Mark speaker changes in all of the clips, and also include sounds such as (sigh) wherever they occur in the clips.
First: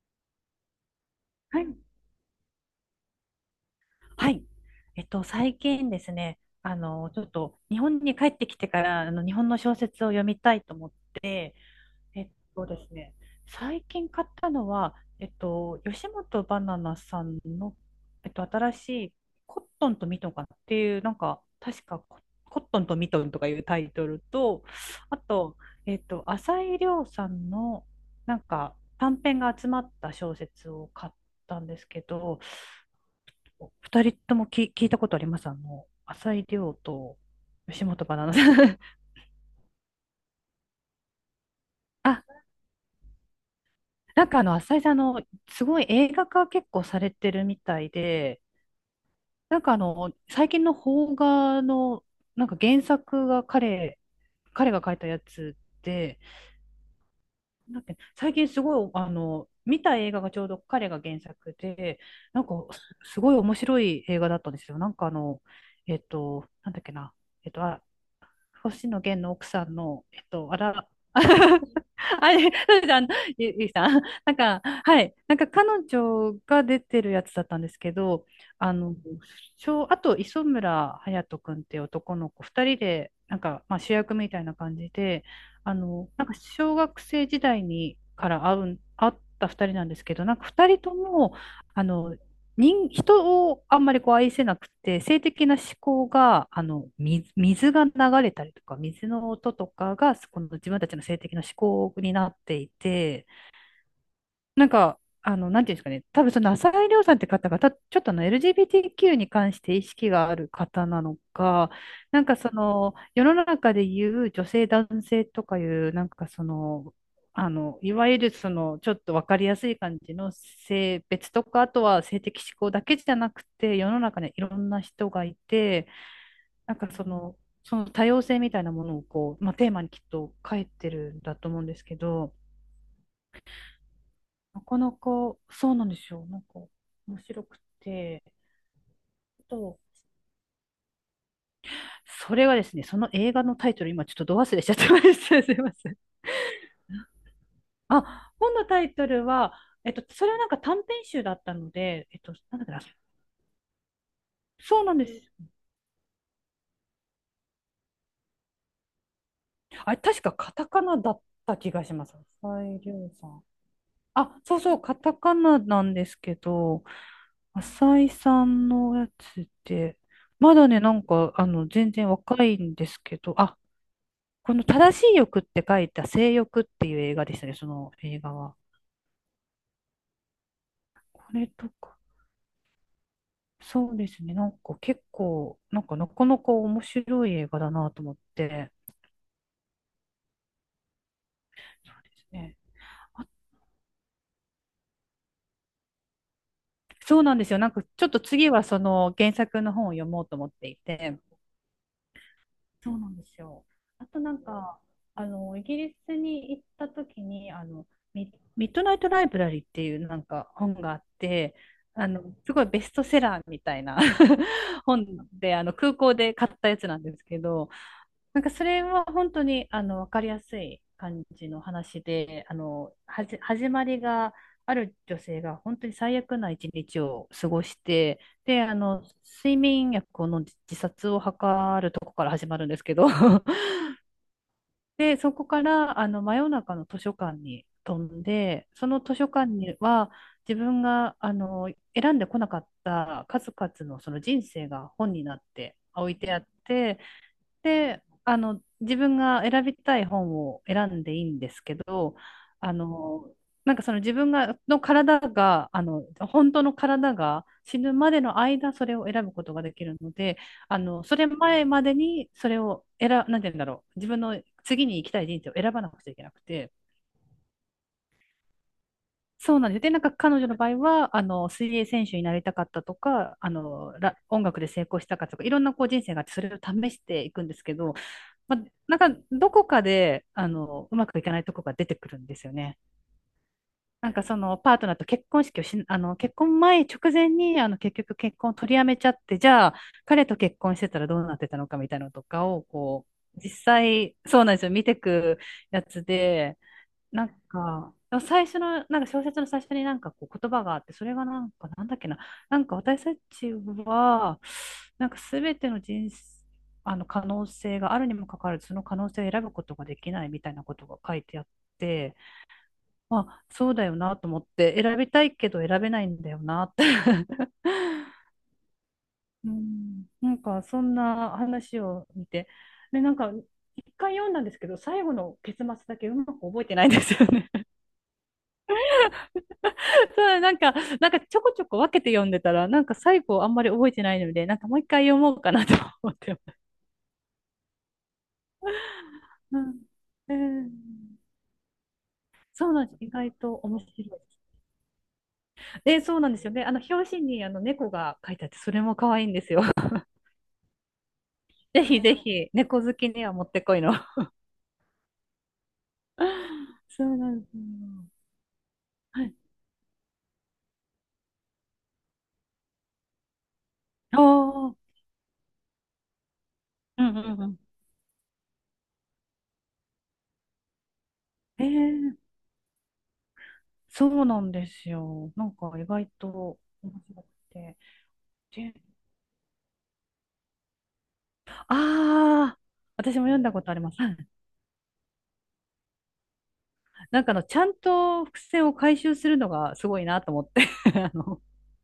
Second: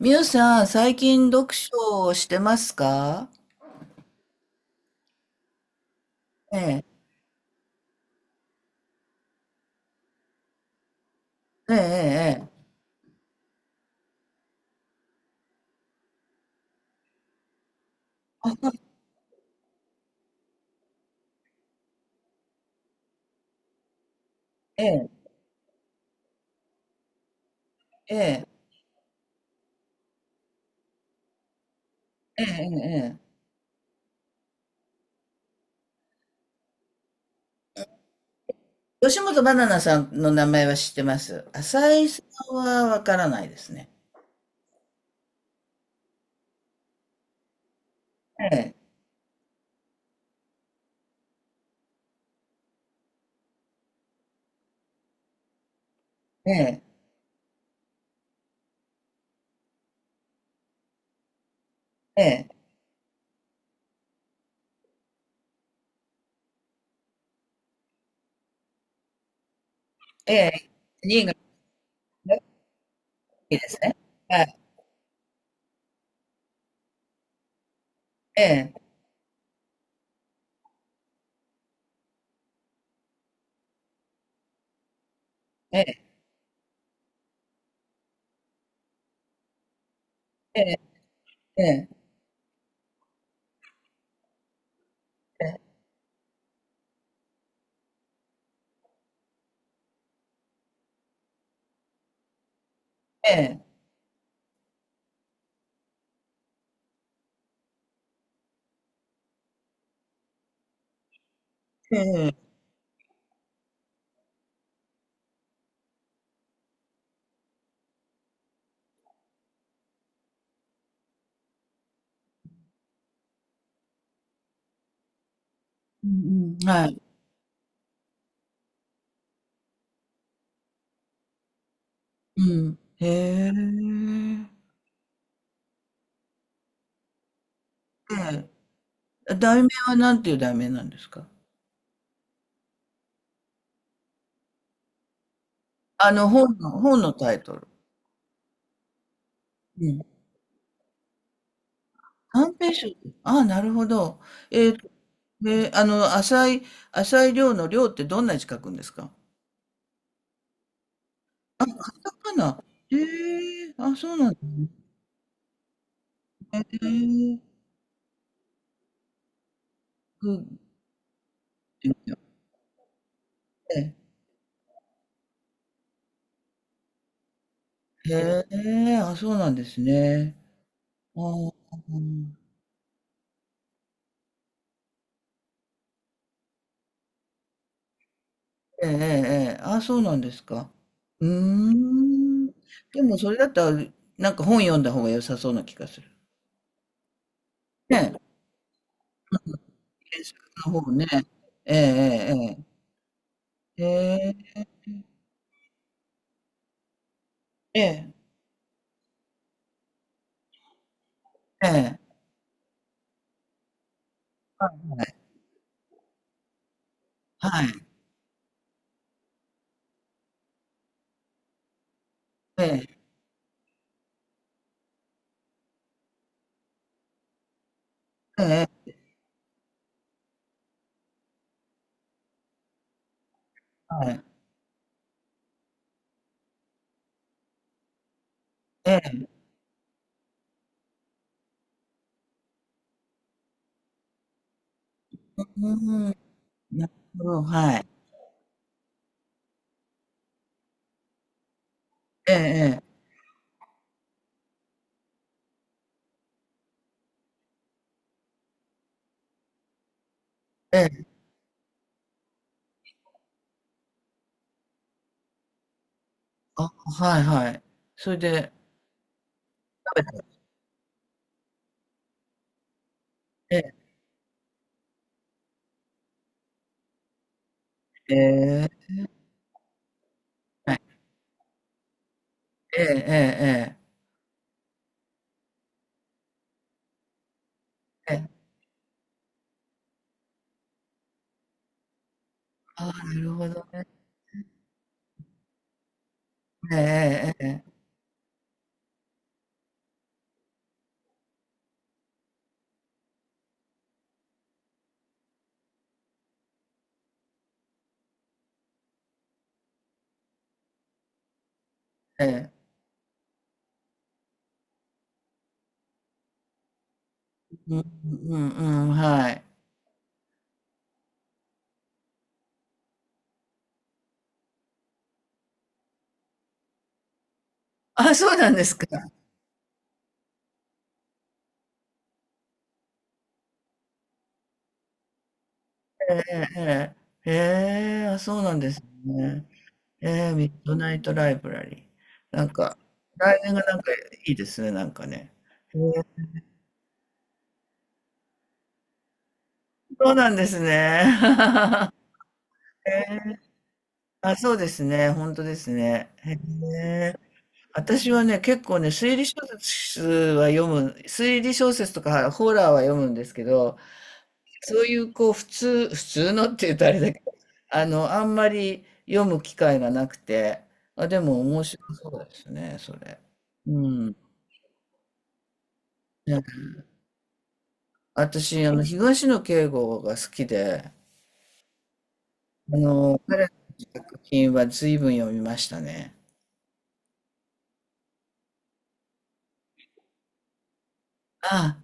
Speaker 1: みゆさん、最近読
Speaker 2: はい。
Speaker 1: 書をしてますか？
Speaker 2: はい。最近ですね、
Speaker 1: ええ、
Speaker 2: ちょっと日本に帰ってきてから、日本の小説を読みたいと思って、
Speaker 1: え
Speaker 2: えっ
Speaker 1: え、
Speaker 2: とですね、最近買ったのは、吉本ばななさんの、新しいコットンとミトンかなっていう、なんか、確かコットンとミトンとかいうタイトルと、
Speaker 1: ええ、
Speaker 2: あと、浅井亮さんの、
Speaker 1: え
Speaker 2: なん
Speaker 1: え、
Speaker 2: か、短編が集まった小説を買ったんですけど、
Speaker 1: ええ、ええ、ええ。
Speaker 2: 二人とも聞いたことあります？浅井亮と吉本ばななさん。
Speaker 1: 吉本ばななさんの名前は知ってます。
Speaker 2: (laughs)
Speaker 1: 浅井さ
Speaker 2: あ、
Speaker 1: んはわからないですね。
Speaker 2: なんか浅井さん、すごい映画化結構されてるみたいで、
Speaker 1: ええ、
Speaker 2: なんか最近の邦画の、なんか原作が彼が書いたやつで、
Speaker 1: ええ、
Speaker 2: なんだっけ最近すごい、見た映画がちょうど彼が原作で、
Speaker 1: え
Speaker 2: なん
Speaker 1: え、
Speaker 2: かすごい面白い映画だったんですよ。なんかなんだっけな、あ、星野源の奥さんの、
Speaker 1: ええ、
Speaker 2: あら、(laughs)
Speaker 1: 新潟
Speaker 2: あ
Speaker 1: が
Speaker 2: れ、
Speaker 1: 好
Speaker 2: そうです
Speaker 1: き
Speaker 2: ゆ
Speaker 1: で
Speaker 2: い
Speaker 1: す
Speaker 2: さ
Speaker 1: ね。
Speaker 2: ん。なん
Speaker 1: はい、
Speaker 2: か、はい。なんか彼女が出てるやつだったんですけど、
Speaker 1: え
Speaker 2: あ
Speaker 1: え、
Speaker 2: の、あと磯村勇斗くんっていう男の子、二人で、なんか、まあ、主役みたいな感じで、
Speaker 1: ええ、
Speaker 2: なんか小学生時代にから会った二人なんですけど、なんか
Speaker 1: え
Speaker 2: 二人
Speaker 1: え、
Speaker 2: とも、
Speaker 1: え
Speaker 2: あ
Speaker 1: え、
Speaker 2: の、人をあんまりこう愛せなくて、性的な思考が、水が流れたりとか、水の音とかが、この自分たちの性的な思考になっていて、
Speaker 1: ええ、
Speaker 2: なんか、なんていうんですかね、多分その浅井亮さんって方が、ちょっとあの LGBTQ に関して意識がある方なのか、
Speaker 1: え
Speaker 2: なん
Speaker 1: え、
Speaker 2: かその、世の中で言う女性男性とかいう、なんかその、いわゆるその、ちょっとわかりやすい感じの性別とか、あとは性的指向だけじゃなくて、世の中にいろんな人がいて、
Speaker 1: うんうん、
Speaker 2: なん
Speaker 1: は
Speaker 2: か
Speaker 1: い、
Speaker 2: その多様性みたいなものをこう、まあ、テーマにきっと書いてるんだと思うんですけど、
Speaker 1: うん、へえ、
Speaker 2: なかなか、そうなんですよ。なんか、面白くて。
Speaker 1: ええ、
Speaker 2: あ
Speaker 1: 題名
Speaker 2: と、
Speaker 1: はなんていう題名なんですか？
Speaker 2: それはですね、その映画のタイトル、今ちょっとど忘れしちゃってました。(laughs) すいません。
Speaker 1: 本のタイトル。
Speaker 2: あ、本のタイトルは、それはなんか短編集だったので、
Speaker 1: 短
Speaker 2: なんだっけ
Speaker 1: 編
Speaker 2: な、
Speaker 1: 集。ああ、なるほど。えっ
Speaker 2: そう
Speaker 1: と、
Speaker 2: なんです。
Speaker 1: で、浅い量の量ってどんな字書くんですか？
Speaker 2: あれ、確かカタカナだった気が
Speaker 1: カ
Speaker 2: しま
Speaker 1: タ
Speaker 2: す。
Speaker 1: カナ。
Speaker 2: 浅井
Speaker 1: え
Speaker 2: 亮さん。
Speaker 1: え、あ、そうなんで
Speaker 2: あ、
Speaker 1: す
Speaker 2: そう
Speaker 1: ね。
Speaker 2: そう、カタカナなんですけ
Speaker 1: え
Speaker 2: ど、
Speaker 1: えって
Speaker 2: 浅井さんのやつって、まだね、なんか、全
Speaker 1: 言
Speaker 2: 然
Speaker 1: っ
Speaker 2: 若いんですけど、あ、
Speaker 1: て。
Speaker 2: この正しい欲って書いた性欲っていう映画でしたね、その映画
Speaker 1: え
Speaker 2: は。
Speaker 1: え、あ、そうなんですね。あ
Speaker 2: これ
Speaker 1: ー、
Speaker 2: とか、そうですね、なんか結構、なんかなかなか面白い映画だなと思って。
Speaker 1: ええええ、ええ、あ、そうなんですか。うー
Speaker 2: そうです
Speaker 1: ん。
Speaker 2: ね。
Speaker 1: でも、
Speaker 2: あ、
Speaker 1: それだったら、なんか本読んだ方が良さそうな気がする。
Speaker 2: そうなんですよ。なんかちょっ
Speaker 1: ねえ、
Speaker 2: と次はその原作の本を読もう
Speaker 1: 検
Speaker 2: と思って
Speaker 1: 索
Speaker 2: い
Speaker 1: の方ね。
Speaker 2: て、
Speaker 1: ええ
Speaker 2: そうなんですよ。
Speaker 1: え
Speaker 2: あとなん
Speaker 1: えええ
Speaker 2: か、イギリスに行った時に、
Speaker 1: ええ
Speaker 2: ミッドナイトライブラリーっていうなんか本があって、
Speaker 1: ええ
Speaker 2: すごいベストセラーみたいな (laughs) 本
Speaker 1: ええ、
Speaker 2: で、空港で買ったやつなんですけ
Speaker 1: はい。
Speaker 2: ど、なんかそれは本当にあの分かりやすい感じの話で、あ
Speaker 1: え
Speaker 2: の
Speaker 1: え、
Speaker 2: 始まりがある女性が本当に最悪な一日を過ごして、
Speaker 1: え
Speaker 2: で、
Speaker 1: え
Speaker 2: あ
Speaker 1: ええ、
Speaker 2: の睡眠薬を飲んで自殺を図るとこから始まるんですけど、(laughs)
Speaker 1: はい。
Speaker 2: で、そこからあの真夜中の図書館に飛んで、そ
Speaker 1: え
Speaker 2: の図
Speaker 1: え。
Speaker 2: 書館には自分があの選んでこなかった数々のその人生が本にな
Speaker 1: う
Speaker 2: って
Speaker 1: ー
Speaker 2: 置
Speaker 1: ん。
Speaker 2: いてあっ
Speaker 1: なる
Speaker 2: て、
Speaker 1: ほど、はい。
Speaker 2: で、自分が選びたい本を選んでいいんですけど、あ
Speaker 1: ええ
Speaker 2: の、なんかその自分が、の体が、本当の体が死ぬまでの間、それを選ぶことができるので、
Speaker 1: ええ、え
Speaker 2: そ
Speaker 1: え。
Speaker 2: れ前までに、それを選、なんて言うんだろう、自分の次に行きたい人生を選ばなくちゃいけなく
Speaker 1: あ、
Speaker 2: て、
Speaker 1: はいはい。それで。
Speaker 2: そうなんです。で、な
Speaker 1: 食べ
Speaker 2: んか
Speaker 1: た。
Speaker 2: 彼女の場合は、水泳選手になりたかったとか、
Speaker 1: ええ、
Speaker 2: 音楽で成功したかとか、いろんなこう人生があって、それを試していくんですけど、
Speaker 1: え
Speaker 2: まあ、
Speaker 1: え、
Speaker 2: なんか、どこかで、
Speaker 1: は
Speaker 2: う
Speaker 1: い。
Speaker 2: まくいかないとこが出てくるんですよね。
Speaker 1: ええええええ。
Speaker 2: なんかそのパートナーと結婚式をし、結婚前直前に、結
Speaker 1: え
Speaker 2: 局
Speaker 1: え。
Speaker 2: 結婚を取りやめちゃって、じゃあ、彼と結婚してたらどうなってたのかみたいなのとかを、
Speaker 1: ああ、
Speaker 2: こ
Speaker 1: なる
Speaker 2: う、
Speaker 1: ほ
Speaker 2: 実
Speaker 1: どね。
Speaker 2: 際、そうなんですよ。見てくやつで、
Speaker 1: え
Speaker 2: なん
Speaker 1: ええええ
Speaker 2: か、最初の、なんか小説の最初になんかこう言葉があって、それがなんか、なんだっけな、なんか私たちは、なんかすべての人生、あの可能性があるにもかかわらず、その可能性を選ぶことができないみたいなことが書いてあって、
Speaker 1: え。ええ。
Speaker 2: まあ、そうだよなと思って、選びたいけど選べないんだよなって
Speaker 1: うん
Speaker 2: (laughs)
Speaker 1: うんうん、はい。
Speaker 2: うん、なんかそんな話を見て、で、なんか一回読んだんですけど、最後の結末だけうまく覚えてないんですよね。
Speaker 1: あ、そうなんですか。
Speaker 2: そう、なんか、なんかちょこちょこ分けて読んでたら、なんか最後あんまり覚えてないので、なんかもう一回読もうかなと思
Speaker 1: え
Speaker 2: って
Speaker 1: え
Speaker 2: ま
Speaker 1: え
Speaker 2: す。
Speaker 1: えええ。へえ、あ、そうなんですね。
Speaker 2: うん、
Speaker 1: え
Speaker 2: え
Speaker 1: え、ミッドナイ
Speaker 2: ー
Speaker 1: トライブラリー。なん
Speaker 2: そう
Speaker 1: か、
Speaker 2: なんです。意外
Speaker 1: 題名
Speaker 2: と
Speaker 1: がな
Speaker 2: 面
Speaker 1: んか
Speaker 2: 白いで
Speaker 1: いい
Speaker 2: す。
Speaker 1: ですね、なんかね。
Speaker 2: で、そ
Speaker 1: え。
Speaker 2: うなんですよね。表紙にあの猫が書いてあって、それも可愛いんですよ。(laughs)
Speaker 1: そうなんですね。
Speaker 2: ぜ
Speaker 1: (laughs)
Speaker 2: ひぜひ、猫好き
Speaker 1: へ
Speaker 2: には
Speaker 1: ー、
Speaker 2: もってこいの。
Speaker 1: あ、そうですね。本当ですね。へ
Speaker 2: (laughs) そ
Speaker 1: え。
Speaker 2: うなんですよ。
Speaker 1: 私はね、結構ね、推
Speaker 2: は
Speaker 1: 理
Speaker 2: い。
Speaker 1: 小説は読む、推理小説とかホラーは読むんですけど、
Speaker 2: あ
Speaker 1: そう
Speaker 2: あ、
Speaker 1: いうこう、普通のって言うとあれ
Speaker 2: う
Speaker 1: だ
Speaker 2: ん
Speaker 1: け
Speaker 2: う
Speaker 1: ど、
Speaker 2: んうん。
Speaker 1: あんまり読む機会がなくて、あ、でも
Speaker 2: え
Speaker 1: 面白そ
Speaker 2: ー
Speaker 1: うですね、それ。う
Speaker 2: そ
Speaker 1: ん。
Speaker 2: うなんですよ。なんか意外
Speaker 1: ね、
Speaker 2: と面白くて。
Speaker 1: 私、
Speaker 2: で、
Speaker 1: 東野圭吾が好きで、
Speaker 2: ああ、私も読ん
Speaker 1: 彼の
Speaker 2: だことあります。
Speaker 1: 作品は随分読みましたね。
Speaker 2: なんかちゃんと伏線を回収するのがすごいなと思って (laughs) あの、
Speaker 1: あ、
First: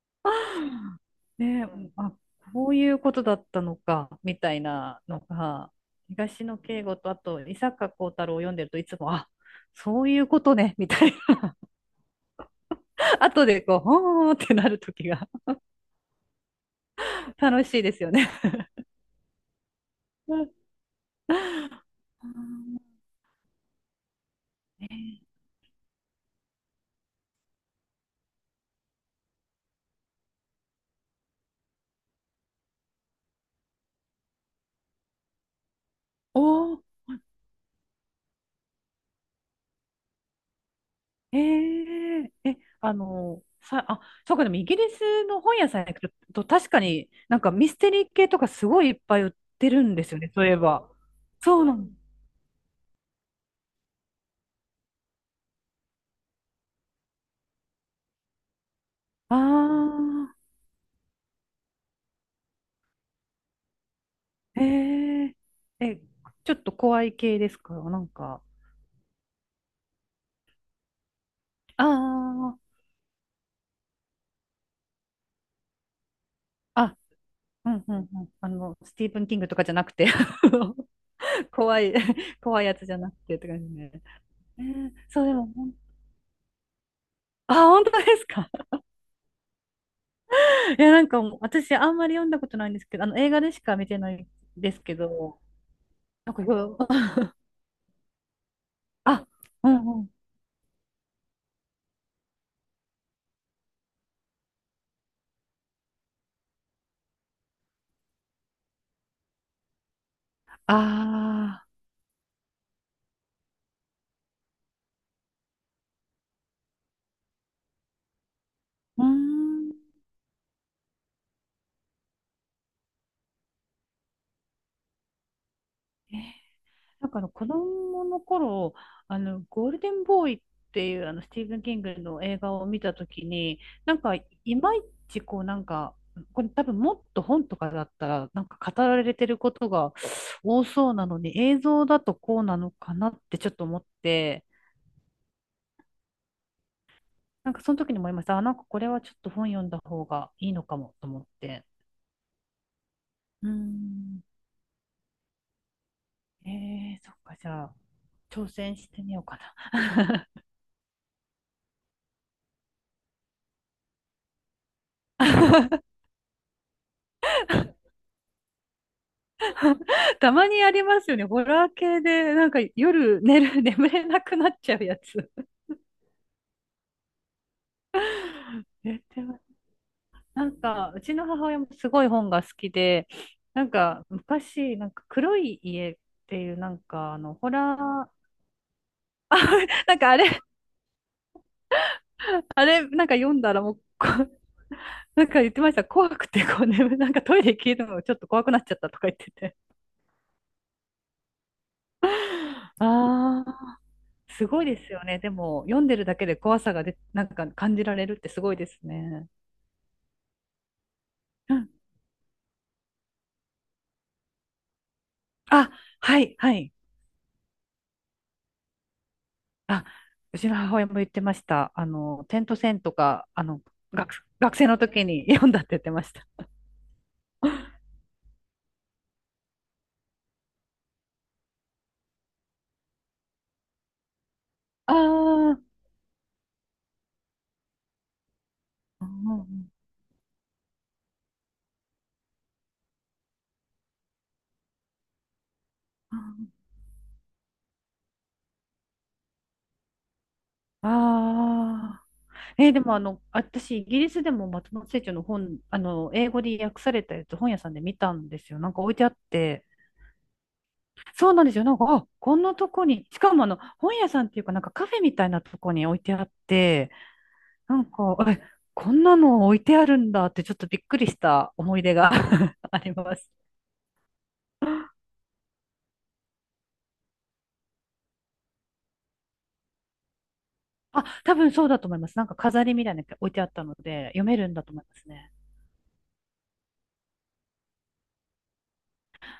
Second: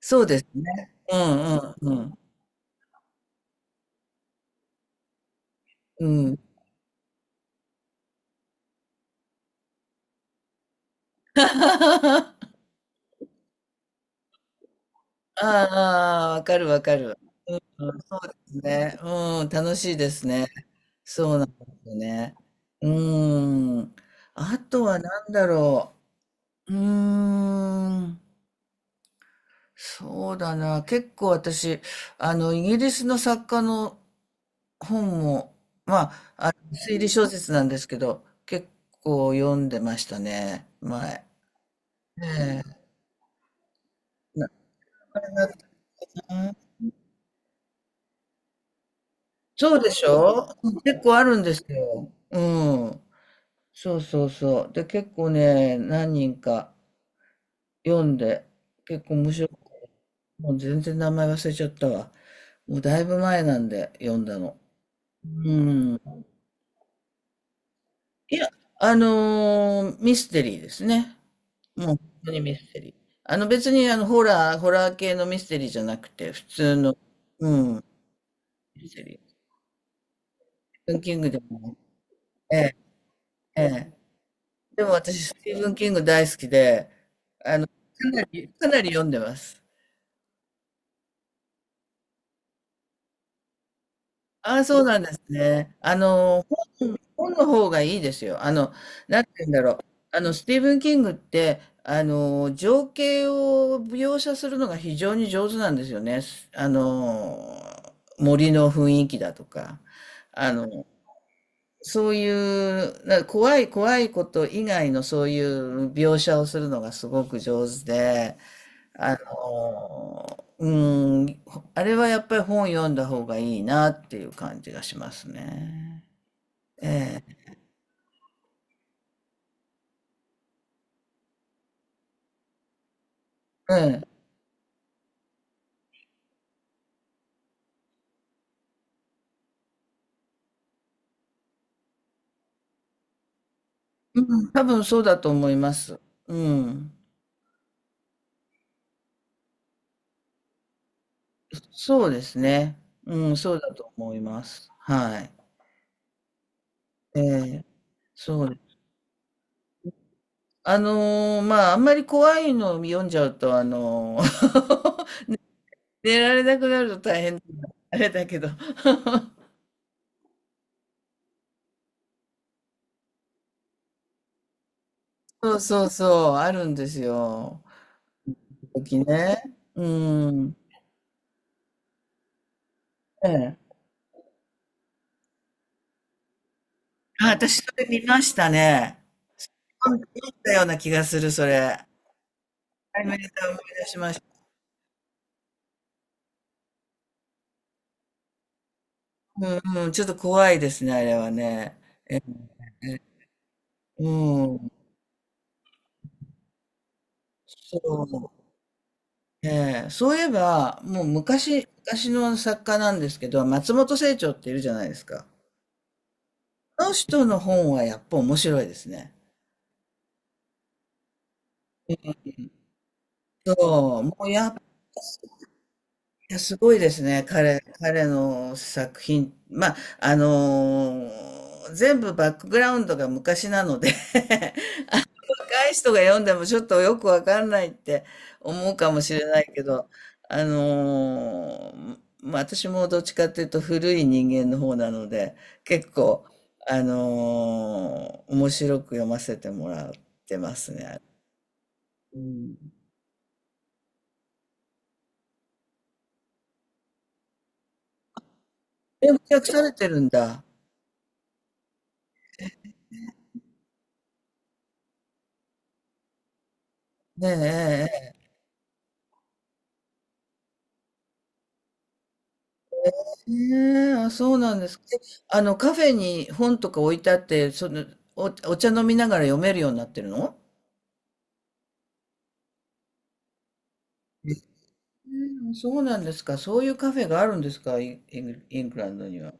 Speaker 1: そうですね。うん
Speaker 2: ねえ、
Speaker 1: う
Speaker 2: あ、
Speaker 1: ん
Speaker 2: こういうことだったのか、みたいなのが、
Speaker 1: うん。うん。
Speaker 2: 東野圭吾と、あと、伊坂幸太郎を読んでるといつも、あ、そういうことね、みたいな。
Speaker 1: (laughs)
Speaker 2: (laughs) 後でこう、ほーってなるときが
Speaker 1: ああ、あ、わかるわかる。
Speaker 2: 楽しい
Speaker 1: う
Speaker 2: で
Speaker 1: ん、
Speaker 2: すよ
Speaker 1: そう
Speaker 2: ね。
Speaker 1: ですね。うん、楽しいです
Speaker 2: (laughs) う
Speaker 1: ね。そうなんですよね。う
Speaker 2: ん、
Speaker 1: ーん。あと
Speaker 2: ね
Speaker 1: は
Speaker 2: え、
Speaker 1: 何だろう。うーん。そうだな。結構私、イギリスの作家の本も、まあ、
Speaker 2: おー、
Speaker 1: 推理小説なんですけど、結構読んでましたね、前。
Speaker 2: えええ、
Speaker 1: ええ、
Speaker 2: そうか、でもイギリスの
Speaker 1: な、
Speaker 2: 本屋さんに行くと、確かになんかミステリー系とかすごいいっぱい売って
Speaker 1: そう
Speaker 2: る
Speaker 1: で
Speaker 2: ん
Speaker 1: し
Speaker 2: ですよね、そう
Speaker 1: ょ？
Speaker 2: いえば。
Speaker 1: 結構あるんで
Speaker 2: そ
Speaker 1: す
Speaker 2: うなの。
Speaker 1: よ。うん。そうそうそう。で、結構ね、何人か読んで、結構面
Speaker 2: あ
Speaker 1: 白い。
Speaker 2: あ、
Speaker 1: もう全然名前忘れちゃったわ。もうだいぶ前なんで読んだの。
Speaker 2: ええ
Speaker 1: う
Speaker 2: え、
Speaker 1: ん。
Speaker 2: ちょっと怖い系ですか、なん
Speaker 1: い
Speaker 2: か。
Speaker 1: や、ミステリーですね。もう本当にミ
Speaker 2: あ
Speaker 1: ステリー。別にホラー系のミステリーじゃなくて、普通
Speaker 2: あ、
Speaker 1: の、
Speaker 2: あ、
Speaker 1: う
Speaker 2: う
Speaker 1: ん、
Speaker 2: んうんうん。
Speaker 1: ミ
Speaker 2: ス
Speaker 1: ステ
Speaker 2: ティー
Speaker 1: リ
Speaker 2: ブン・キ
Speaker 1: ー。
Speaker 2: ングとかじゃなくて
Speaker 1: スティーブン・キングで
Speaker 2: (laughs)
Speaker 1: も、
Speaker 2: 怖い、
Speaker 1: え
Speaker 2: 怖いや
Speaker 1: え、
Speaker 2: つじゃなくてって感
Speaker 1: え
Speaker 2: じね。
Speaker 1: え。でも
Speaker 2: そ
Speaker 1: 私、
Speaker 2: う、で
Speaker 1: ス
Speaker 2: も、
Speaker 1: ティー
Speaker 2: ほ
Speaker 1: ブ
Speaker 2: ん
Speaker 1: ン・キング大好きで、
Speaker 2: あ、本当
Speaker 1: か
Speaker 2: で
Speaker 1: な
Speaker 2: す
Speaker 1: り、
Speaker 2: か？
Speaker 1: かなり読んでます。
Speaker 2: いや、なんかもう私あんまり読んだことないんですけど、あの映画でしか見てない
Speaker 1: ああ、
Speaker 2: です
Speaker 1: そう
Speaker 2: け
Speaker 1: なんです
Speaker 2: ど、
Speaker 1: ね。
Speaker 2: なんかよ
Speaker 1: 本、
Speaker 2: (laughs)
Speaker 1: 本の方がいいですよ。なん
Speaker 2: あ、
Speaker 1: て言うんだ
Speaker 2: う
Speaker 1: ろう。
Speaker 2: んうん。
Speaker 1: スティーブン・キングって、情景を描写するのが非常に上手なんですよね。すあの、森の雰囲気だとか、あ
Speaker 2: あ
Speaker 1: の、そういう、な、怖い怖いこと以外のそういう描写をするのがすごく上手で、
Speaker 2: あ、うー
Speaker 1: あ
Speaker 2: ん。
Speaker 1: のうん、あれはやっぱり本読んだ方がいいなっていう感じがしますね。
Speaker 2: えーなんか
Speaker 1: え
Speaker 2: あの子供の頃、ゴールデンボーイっていうあのスティーブン・キングの映画を見たときに、
Speaker 1: え、え
Speaker 2: なん
Speaker 1: え、
Speaker 2: かいまいちこうなんか、これ多分もっと本とかだったらなんか語られてることが多そうなのに映像だとこうなのかなってちょっと思っ
Speaker 1: う
Speaker 2: て、
Speaker 1: ん、多分そうだと思います。うん、
Speaker 2: なんかその時に思いました。あ、なんかこれはちょっと本読んだ方がいいのかもと思って。
Speaker 1: そうですね。うん、
Speaker 2: うー
Speaker 1: そうだと思い
Speaker 2: ん。
Speaker 1: ます。はい。
Speaker 2: えそっ
Speaker 1: え
Speaker 2: か、じ
Speaker 1: え、
Speaker 2: ゃあ、
Speaker 1: そ
Speaker 2: 挑
Speaker 1: うで
Speaker 2: 戦
Speaker 1: す。
Speaker 2: してみようかな。
Speaker 1: まあ、あんまり怖いのを読んじゃうと、(laughs) 寝られなくなると大変、あれだけど。
Speaker 2: (laughs) たまにありますよね。ホラー系で、夜寝る、(laughs) 眠れなくなっちゃうやつ。
Speaker 1: (laughs) そうそうそう、あるんですよ。時
Speaker 2: え
Speaker 1: 々
Speaker 2: でも
Speaker 1: ね。うん。
Speaker 2: うちの母親もすごい本が好きで、
Speaker 1: ええ。
Speaker 2: なんか昔、なんか黒い家っていう、
Speaker 1: あ、
Speaker 2: ホ
Speaker 1: 私そ
Speaker 2: ラ
Speaker 1: れ見
Speaker 2: ー、
Speaker 1: ましたね。
Speaker 2: な
Speaker 1: 読
Speaker 2: ん
Speaker 1: ん、
Speaker 2: かあ
Speaker 1: 見
Speaker 2: れ
Speaker 1: たような気がする、それ。
Speaker 2: あれ、
Speaker 1: ア
Speaker 2: な
Speaker 1: ニ
Speaker 2: ん
Speaker 1: メ
Speaker 2: か
Speaker 1: ー
Speaker 2: 読ん
Speaker 1: ター
Speaker 2: だ
Speaker 1: 思い
Speaker 2: らもう、
Speaker 1: 出し
Speaker 2: こ
Speaker 1: ました。
Speaker 2: (laughs) なんか言ってました。怖くて、こう眠、(laughs) なんかトイレ消えるのがちょっと怖くなっちゃったとか言って
Speaker 1: う
Speaker 2: て。
Speaker 1: んうん、ちょっと怖いですね、あれはね。え、
Speaker 2: ああ、
Speaker 1: う
Speaker 2: すごい
Speaker 1: ん。
Speaker 2: ですよね。でも、読んでるだけで怖さがで、なんか感じられるっ
Speaker 1: そ
Speaker 2: てすごいですね。
Speaker 1: う。ええ、そういえば、もう
Speaker 2: う
Speaker 1: 昔、
Speaker 2: ん
Speaker 1: 昔の作家なんですけど、松本清張っているじゃないですか。
Speaker 2: あ、はい、はい。
Speaker 1: あの人の本はやっぱ面白いですね。
Speaker 2: あ、うちの母親も言ってました。あの、点と線とか、あ
Speaker 1: そ
Speaker 2: の、
Speaker 1: う、も
Speaker 2: 学、
Speaker 1: うやっ
Speaker 2: 学生の時に読んだって言ってました。
Speaker 1: ぱすごいですね、彼の作品。まあ、全部バックグラウンドが昔なので、
Speaker 2: ああ、う
Speaker 1: 若
Speaker 2: ん
Speaker 1: い人が読んでもちょっとよくわかんないって思うかも
Speaker 2: う
Speaker 1: しれ
Speaker 2: ん
Speaker 1: な
Speaker 2: う
Speaker 1: いけ
Speaker 2: ん
Speaker 1: ど、まあ私もどっちかっていうと古い人間の方なので、結構、面白く読ませてもらってますね。
Speaker 2: ああ。
Speaker 1: う
Speaker 2: えー
Speaker 1: ん。
Speaker 2: でもあの、私、イギリスでも松本清張の本、あの、英語で訳されたやつ、本屋さんで見たんですよ。なんか置いてあ
Speaker 1: で、
Speaker 2: っ
Speaker 1: 訳さ
Speaker 2: て。
Speaker 1: れてるんだ。
Speaker 2: そうなんですよ。なんか、あ、こんなとこに、しかもあの、本屋さんっていうか、なんかカフェみたいなとこに置いてあって、なん
Speaker 1: ね
Speaker 2: か、え、こんなの置いてあるんだって、ちょっとびっくりした思い出が (laughs) あります。
Speaker 1: え、ええ、ええ、あ、そうなんですか。で、カフェに本とか置いてあって、その、お、お茶飲みながら読めるようになってるの？
Speaker 2: あ、多分そうだと思います。なんか飾りみたいなのが置いてあったので、読めるんだと思いますね。
Speaker 1: うん、そうなんですか。そういうカフェがあるんですか、イングランドには？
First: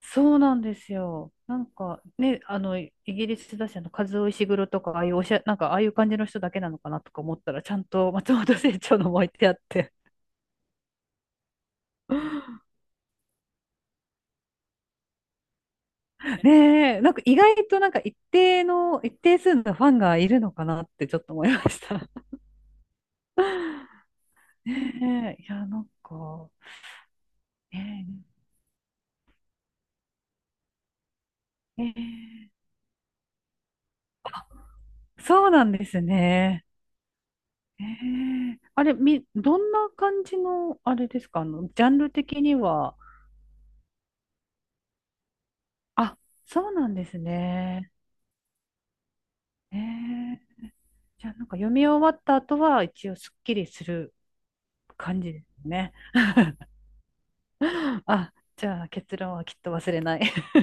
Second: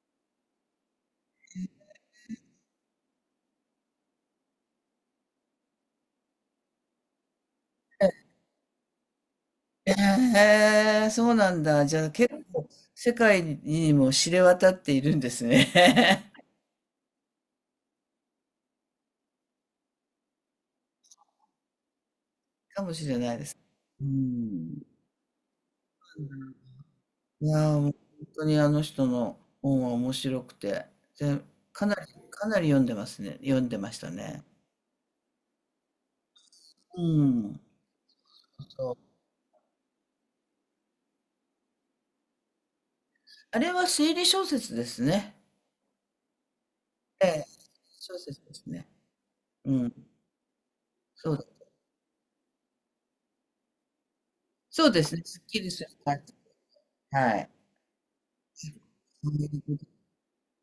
Speaker 2: そうなんですよ。なんかね、あの、イギリスだし、あの、カズオイシグロとか、ああいうおしゃ、なんか、ああいう感じの人だけなのかなとか思ったら、ちゃんと松本清張のも置いてあっ
Speaker 1: え
Speaker 2: て。
Speaker 1: えー、そうなんだ。じゃあ、結構世界にも知れ渡っているんですね。
Speaker 2: (laughs)
Speaker 1: (laughs)
Speaker 2: ねえ、なんか意外となんか一定の、一定数のファンがいるのかなってちょっと思いました。
Speaker 1: かもしれないです。
Speaker 2: (laughs)
Speaker 1: うん。
Speaker 2: ねえ、いや、なんか、
Speaker 1: いやー、もう
Speaker 2: ね
Speaker 1: 本当にあの人の本は面白くて、で、
Speaker 2: え、
Speaker 1: かなり、か
Speaker 2: ね
Speaker 1: なり読んでますね。読んでましたね。
Speaker 2: えそうなんですね。
Speaker 1: うん。
Speaker 2: ねえあ
Speaker 1: そ
Speaker 2: れ、
Speaker 1: う。
Speaker 2: み、どんな感じの、あれですか、あの、ジャンル的には、
Speaker 1: あれは推理小説ですね。
Speaker 2: あ、そうなんです
Speaker 1: ええ、
Speaker 2: ね。
Speaker 1: 小説ですね。う
Speaker 2: え
Speaker 1: ん。
Speaker 2: ー、じ
Speaker 1: そ
Speaker 2: ゃあな
Speaker 1: う、
Speaker 2: んか読み終わった後は一応すっきりする
Speaker 1: そうです
Speaker 2: 感
Speaker 1: ね。
Speaker 2: じ
Speaker 1: す
Speaker 2: で
Speaker 1: っき
Speaker 2: す
Speaker 1: りする
Speaker 2: ね。
Speaker 1: 感じ。はい。
Speaker 2: (laughs) あ、じゃあ結
Speaker 1: そ
Speaker 2: 論
Speaker 1: うい
Speaker 2: はきっ
Speaker 1: う
Speaker 2: と
Speaker 1: こ
Speaker 2: 忘
Speaker 1: と、
Speaker 2: れない。(laughs)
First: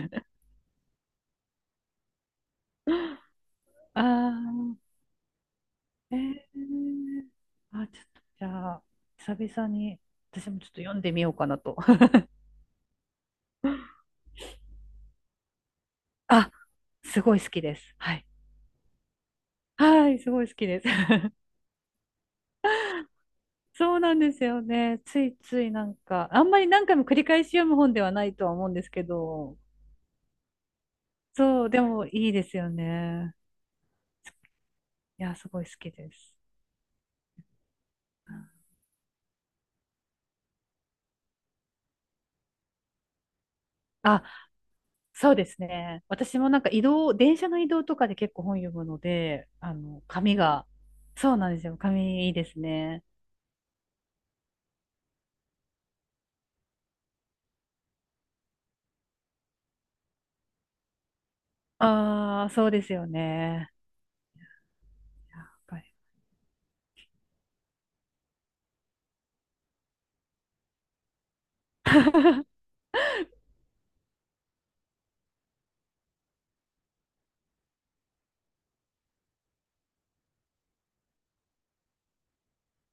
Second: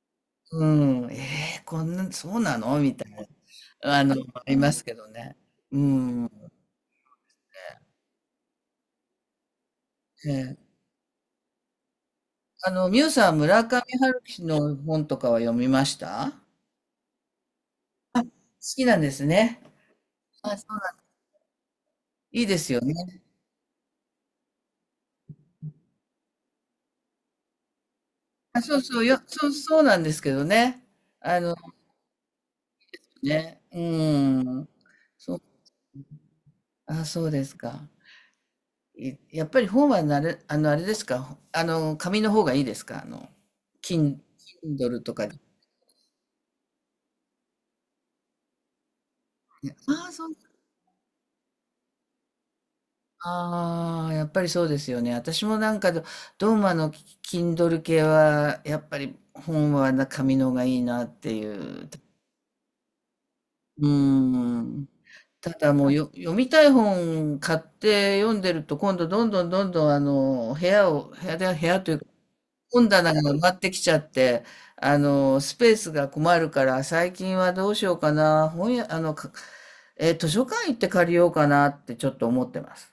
Speaker 1: うん、こんな、そうなのみたいな、ありま
Speaker 2: あ
Speaker 1: すけどね。う
Speaker 2: ー、え
Speaker 1: ん。
Speaker 2: ー、あ、ちょっとじゃあ久々に私
Speaker 1: え
Speaker 2: もちょっ
Speaker 1: え、
Speaker 2: と読んでみようかなと。
Speaker 1: ミュウさん、村上
Speaker 2: (laughs)
Speaker 1: 春樹の本とかは読みました？好
Speaker 2: あ、すごい好きです。はい。
Speaker 1: きなんですね。
Speaker 2: はい、すごい好
Speaker 1: あ、そ
Speaker 2: き
Speaker 1: う
Speaker 2: です。
Speaker 1: なん、
Speaker 2: (laughs)
Speaker 1: いいですよね。
Speaker 2: そうなんですよね。ついついなんか、あんまり何回も繰り返し読む本ではないとは
Speaker 1: あ、
Speaker 2: 思うん
Speaker 1: そう
Speaker 2: です
Speaker 1: そ
Speaker 2: け
Speaker 1: う、そう、
Speaker 2: ど、
Speaker 1: そうなんですけどね。あの、
Speaker 2: そう、でもいいですよね。
Speaker 1: ね、うん。
Speaker 2: い
Speaker 1: そ
Speaker 2: や、
Speaker 1: う、
Speaker 2: すごい好きです。
Speaker 1: あ、そうですか。いやっぱり本はなれ、あれですか。紙の方がいいですか。キン、
Speaker 2: あ、
Speaker 1: Kindle とか
Speaker 2: そう
Speaker 1: で？
Speaker 2: ですね。私もなんか移動、電車の移動とかで結構本読むので、あの、
Speaker 1: ああ、そう。
Speaker 2: 紙が、そうなんですよ。紙いいですね。
Speaker 1: ああ、やっぱりそうですよね。私もなんかどうもKindle 系は、やっぱり本はな紙の方がいいなっていう。
Speaker 2: ああ、そうですよね。
Speaker 1: うん。
Speaker 2: やっ
Speaker 1: ただ
Speaker 2: ぱり
Speaker 1: もう、読みたい本買って読んでると、今度どんどんどんどん部屋を、部屋で、部屋というか、
Speaker 2: (laughs)
Speaker 1: 本棚が埋まってきちゃって、スペースが困るから、最近はどうしようかな、本屋、か、図書館行って借りようかなってちょっと思ってます。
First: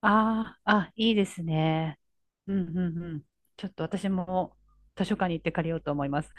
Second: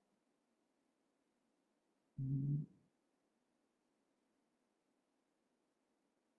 Speaker 2: ああ、あ、いいですね。うんうんうん。ちょっと私も図書館に行って借りようと思います。